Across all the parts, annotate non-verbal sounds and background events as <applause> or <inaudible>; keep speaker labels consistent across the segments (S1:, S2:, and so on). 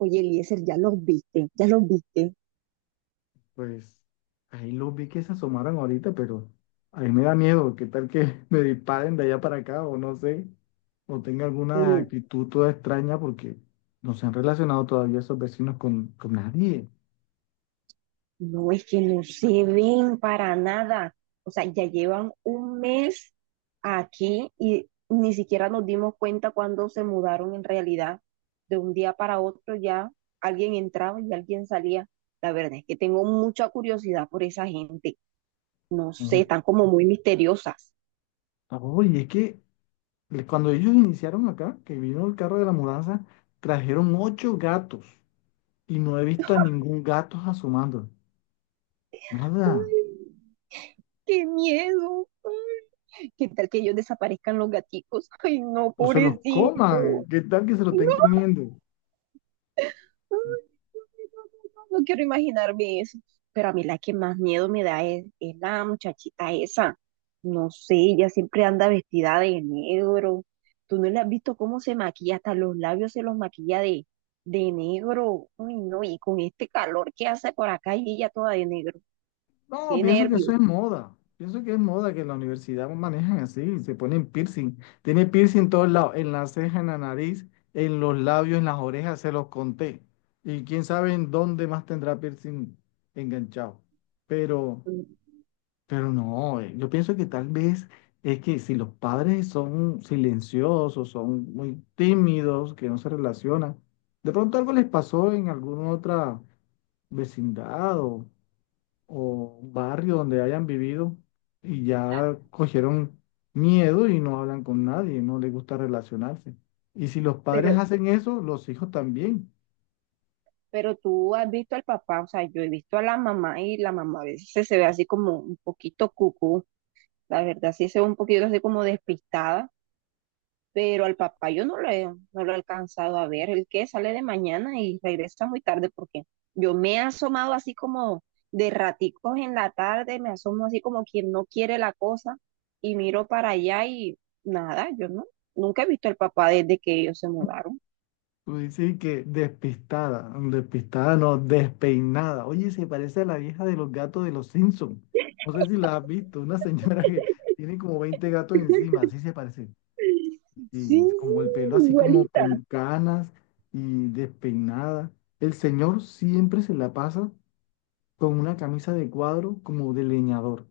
S1: Oye, Eliezer, ya los viste, ya los viste.
S2: Pues ahí los vi que se asomaron ahorita, pero a mí me da miedo. ¿Qué tal que <laughs> me disparen de allá para acá o no sé? O tenga alguna
S1: Pero
S2: actitud toda extraña porque no se han relacionado todavía esos vecinos con nadie.
S1: No es que no se ven para nada. O sea, ya llevan un mes aquí y ni siquiera nos dimos cuenta cuando se mudaron en realidad. De un día para otro ya alguien entraba y alguien salía. La verdad es que tengo mucha curiosidad por esa gente. No sé,
S2: No.
S1: están como muy misteriosas.
S2: Oye, es que cuando ellos iniciaron acá, que vino el carro de la mudanza, trajeron 8 gatos y no he visto a ningún gato asomando. Nada.
S1: Ay, qué miedo. ¿Qué tal que ellos desaparezcan los gaticos? Ay, no,
S2: O se los
S1: pobrecito.
S2: coman. ¿Qué tal que se lo estén comiendo?
S1: No quiero imaginarme eso. Pero a mí la que más miedo me da es la muchachita esa. No sé, ella siempre anda vestida de negro. Tú no le has visto cómo se maquilla, hasta los labios se los maquilla de negro. Uy, no, y con este calor que hace por acá y ella toda de negro.
S2: No,
S1: Qué
S2: pienso que
S1: nervio.
S2: eso es moda. Pienso que es moda que en la universidad manejan así, se ponen piercing. Tiene piercing en todos lados, en la ceja, en la nariz, en los labios, en las orejas, se los conté. Y quién sabe en dónde más tendrá piercing enganchado. Pero,
S1: Mm,
S2: pero no, yo pienso que tal vez es que si los padres son silenciosos, son muy tímidos, que no se relacionan, de pronto algo les pasó en alguna otra vecindad o barrio donde hayan vivido y ya cogieron miedo y no hablan con nadie, no les gusta relacionarse. Y si los padres
S1: Pero,
S2: hacen eso, los hijos también.
S1: pero tú has visto al papá. O sea, yo he visto a la mamá, y la mamá a veces se ve así como un poquito cucú. La verdad, sí se ve un poquito así como despistada. Pero al papá yo no lo he alcanzado a ver. El que sale de mañana y regresa muy tarde, porque yo me he asomado así como de raticos en la tarde, me asomo así como quien no quiere la cosa y miro para allá y nada, yo no, nunca he visto al papá desde que ellos se mudaron.
S2: Tú dices que despistada, despistada no, despeinada. Oye, se parece a la vieja de los gatos de los Simpson. No sé si la has visto, una señora que tiene como 20 gatos encima, así se parece.
S1: Sí, sí,
S2: Y es como el pelo así como
S1: igualita.
S2: con canas y despeinada. El señor siempre se la pasa con una camisa de cuadro como de leñador.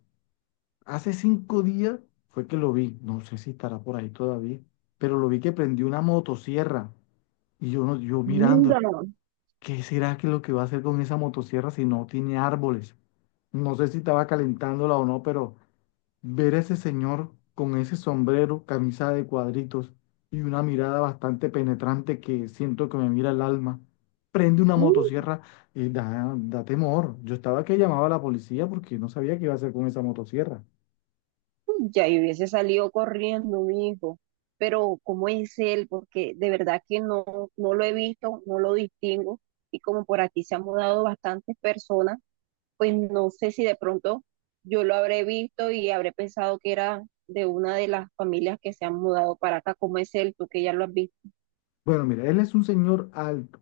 S2: Hace 5 días fue que lo vi, no sé si estará por ahí todavía, pero lo vi que prendió una motosierra y yo, no, yo mirando,
S1: Linda.
S2: ¿qué será que lo que va a hacer con esa motosierra si no tiene árboles? No sé si estaba calentándola o no, pero ver a ese señor con ese sombrero, camisa de cuadritos y una mirada bastante penetrante que siento que me mira el alma, prende una motosierra y da temor. Yo estaba que llamaba a la policía porque no sabía qué iba a hacer con esa motosierra.
S1: Ya yo hubiese salido corriendo, mi hijo. Pero ¿cómo es él? Porque de verdad que no, no lo he visto, no lo distingo. Y como por aquí se han mudado bastantes personas, pues no sé si de pronto yo lo habré visto y habré pensado que era de una de las familias que se han mudado para acá. ¿Cómo es él? Tú que ya lo has visto.
S2: Bueno, mira, él es un señor alto,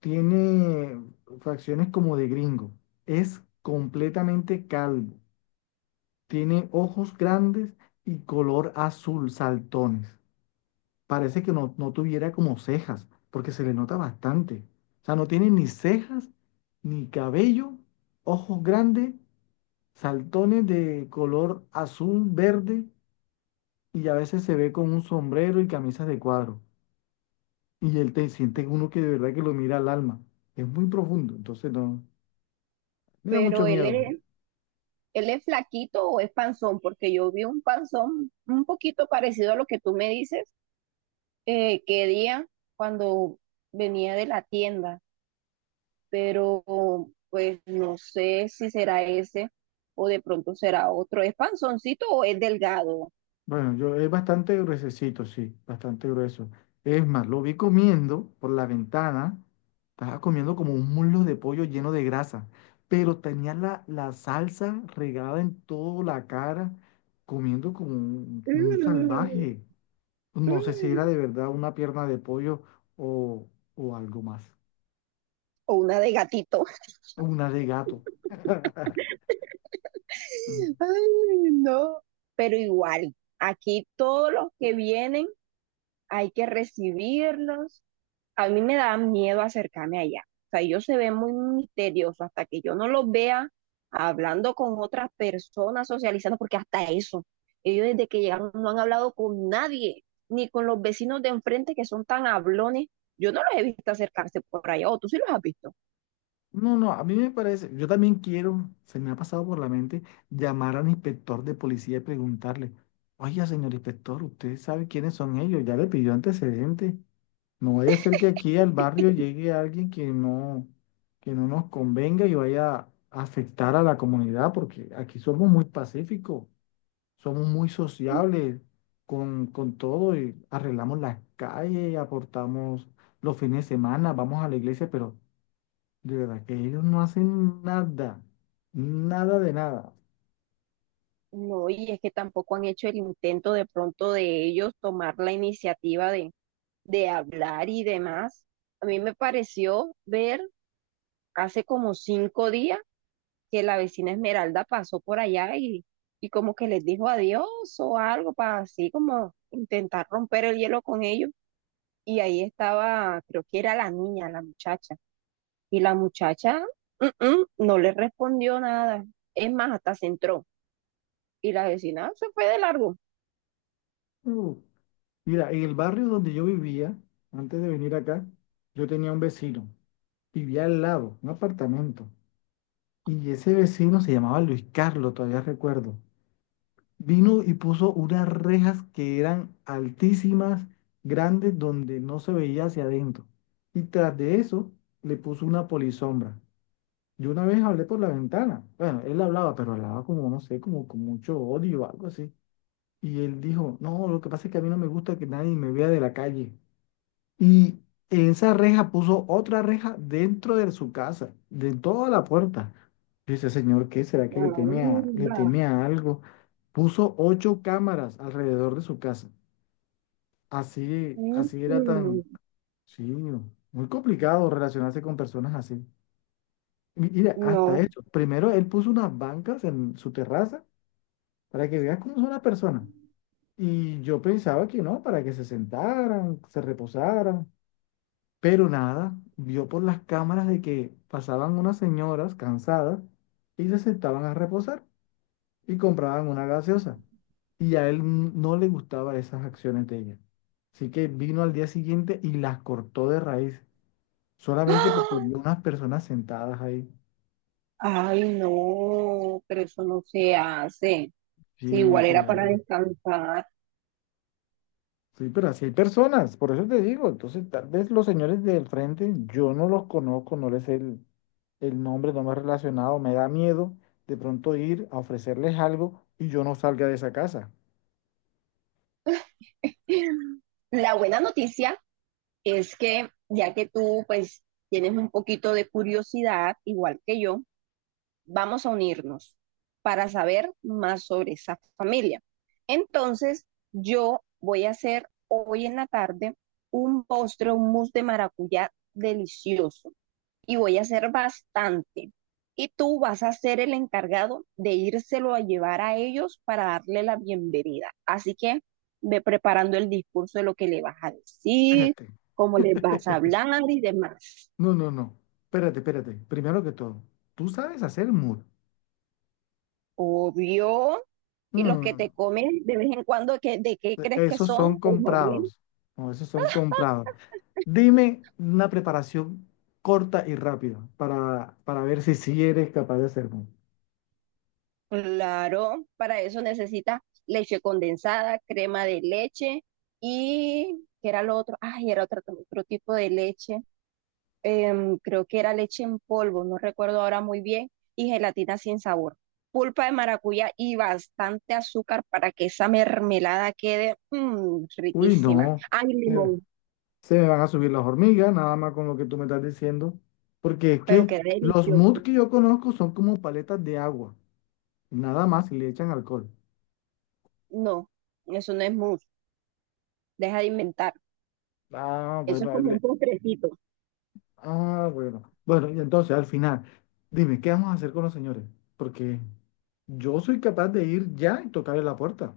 S2: tiene facciones como de gringo, es completamente calvo, tiene ojos grandes y color azul saltones. Parece que no, no tuviera como cejas, porque se le nota bastante. O sea, no tiene ni cejas, ni cabello, ojos grandes, saltones de color azul, verde, y a veces se ve con un sombrero y camisas de cuadro. Y él te siente uno que de verdad que lo mira al alma. Es muy profundo, entonces no, me da
S1: Pero
S2: mucho
S1: él
S2: miedo.
S1: es, él es flaquito o es panzón, porque yo vi un panzón un poquito parecido a lo que tú me dices, que día cuando venía de la tienda. Pero pues no sé si será ese o de pronto será otro. ¿Es panzoncito o es delgado?
S2: Bueno, yo es bastante gruesecito, sí, bastante grueso. Es más, lo vi comiendo por la ventana. Estaba comiendo como un muslo de pollo lleno de grasa, pero tenía la salsa regada en toda la cara, comiendo como un
S1: Mm,
S2: salvaje. No sé si era
S1: mm.
S2: de verdad una pierna de pollo o, o algo más,
S1: O una de gatito.
S2: una de gato.
S1: <laughs> Ay, no. Pero igual, aquí todos los que vienen hay que recibirlos. A mí me da miedo acercarme allá. O sea, ellos se ven muy misteriosos hasta que yo no los vea hablando con otras personas, socializando, porque hasta eso, ellos desde que llegaron no han hablado con nadie, ni con los vecinos de enfrente que son tan hablones. Yo no los he visto acercarse por allá, ¿o tú sí los has visto?
S2: No, no, a mí me parece, yo también quiero, se me ha pasado por la mente llamar al inspector de policía y preguntarle, oiga, señor inspector, ¿usted sabe quiénes son ellos? Ya le pidió antecedentes. No vaya a ser que aquí al barrio llegue alguien que no nos convenga y vaya a afectar a la comunidad, porque aquí somos muy pacíficos, somos muy sociables con todo y arreglamos las calles, aportamos los fines de semana, vamos a la iglesia, pero de verdad que ellos no hacen nada, nada de nada.
S1: No, y es que tampoco han hecho el intento de pronto de ellos tomar la iniciativa de hablar y demás. A mí me pareció ver hace como 5 días que la vecina Esmeralda pasó por allá y como que les dijo adiós o algo para así como intentar romper el hielo con ellos. Y ahí estaba, creo que era la niña, la muchacha. Y la muchacha no le respondió nada. Es más, hasta se entró. Y la vecina se fue de largo.
S2: Uh, Mira, en el barrio donde yo vivía, antes de venir acá, yo tenía un vecino, vivía al lado, un apartamento, y ese vecino se llamaba Luis Carlos, todavía recuerdo. Vino y puso unas rejas que eran altísimas, grandes, donde no se veía hacia adentro. Y tras de eso, le puso una polisombra. Yo una vez hablé por la ventana. Bueno, él hablaba, pero hablaba como, no sé, como con mucho odio o algo así. Y él dijo, no, lo que pasa es que a mí no me gusta que nadie me vea de la calle. Y en esa reja puso otra reja dentro de su casa, de toda la puerta. Yo dice, señor, ¿qué será que le
S1: Anda.
S2: teme a algo? Puso 8 cámaras alrededor de su casa. Así,
S1: Mm,
S2: así era
S1: mm.
S2: tan, sí, muy complicado relacionarse con personas así. Mira, hasta
S1: No.
S2: eso. Primero él puso unas bancas en su terraza para que veas cómo son las personas. Y yo pensaba que no, para que se sentaran, se reposaran, pero nada, vio por las cámaras de que pasaban unas señoras cansadas y se sentaban a reposar y compraban una gaseosa. Y a él no le gustaban esas acciones de ella. Así que vino al día siguiente y las cortó de raíz, solamente porque
S1: ¡Ah!
S2: vio unas personas sentadas ahí.
S1: Ay, no, pero eso no se hace. Si
S2: Sí,
S1: igual era para
S2: claro.
S1: descansar.
S2: Sí, pero así hay personas, por eso te digo. Entonces, tal vez los señores del frente, yo no los conozco, no les sé el nombre, no me he relacionado, me da miedo de pronto ir a ofrecerles algo y yo no salga de esa casa.
S1: La buena noticia es que ya que tú pues tienes un poquito de curiosidad, igual que yo, vamos a unirnos para saber más sobre esa familia. Entonces, yo voy a hacer hoy en la tarde un postre, un mousse de maracuyá delicioso, y voy a hacer bastante. Y tú vas a ser el encargado de írselo a llevar a ellos para darle la bienvenida. Así que ve preparando el discurso de lo que le vas a decir,
S2: Espérate.
S1: cómo les vas a
S2: <laughs>
S1: hablar y demás.
S2: No, no, no. Espérate, espérate. Primero que todo, tú sabes hacer muro.
S1: Obvio. Y los que te
S2: Mm,
S1: comes de vez en cuando, ¿de qué crees que
S2: esos
S1: son?
S2: son
S1: O más bien,
S2: comprados. No, esos son comprados. Dime una preparación corta y rápida para ver si sí eres capaz de hacerlo.
S1: claro, para eso necesitas leche condensada, crema de leche y, ¿qué era lo otro? Ay, era otro tipo de leche. Creo que era leche en polvo, no recuerdo ahora muy bien, y gelatina sin sabor, pulpa de maracuyá y bastante azúcar para que esa mermelada quede
S2: Uy,
S1: riquísima.
S2: no,
S1: Ay,
S2: eh,
S1: limón,
S2: se me van a subir las hormigas, nada más con lo que tú me estás diciendo, porque es
S1: pero
S2: que
S1: queda
S2: los mods
S1: delicioso.
S2: que yo conozco son como paletas de agua, nada más y le echan alcohol.
S1: No, eso no es mousse, deja de inventar.
S2: Ah,
S1: Eso es
S2: bueno,
S1: como un postrecito.
S2: ah, bueno. Bueno, y entonces al final, dime, ¿qué vamos a hacer con los señores? Porque yo soy capaz de ir ya y tocarle la puerta,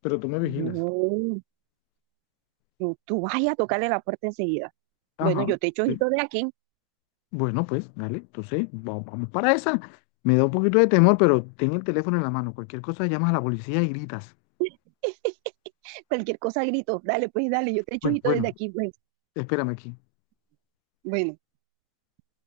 S2: pero tú me vigilas.
S1: No, tú vayas a tocarle la puerta enseguida. Bueno,
S2: Ajá,
S1: yo te echo
S2: sí.
S1: ojito de aquí.
S2: Bueno, pues, dale, entonces, vamos para esa. Me da un poquito de temor, pero ten el teléfono en la mano. Cualquier cosa llamas a la policía y gritas.
S1: Cualquier cosa grito. Dale, pues, dale, yo te echo
S2: Bueno,
S1: ojito desde
S2: bueno,
S1: aquí, pues.
S2: espérame aquí.
S1: Bueno.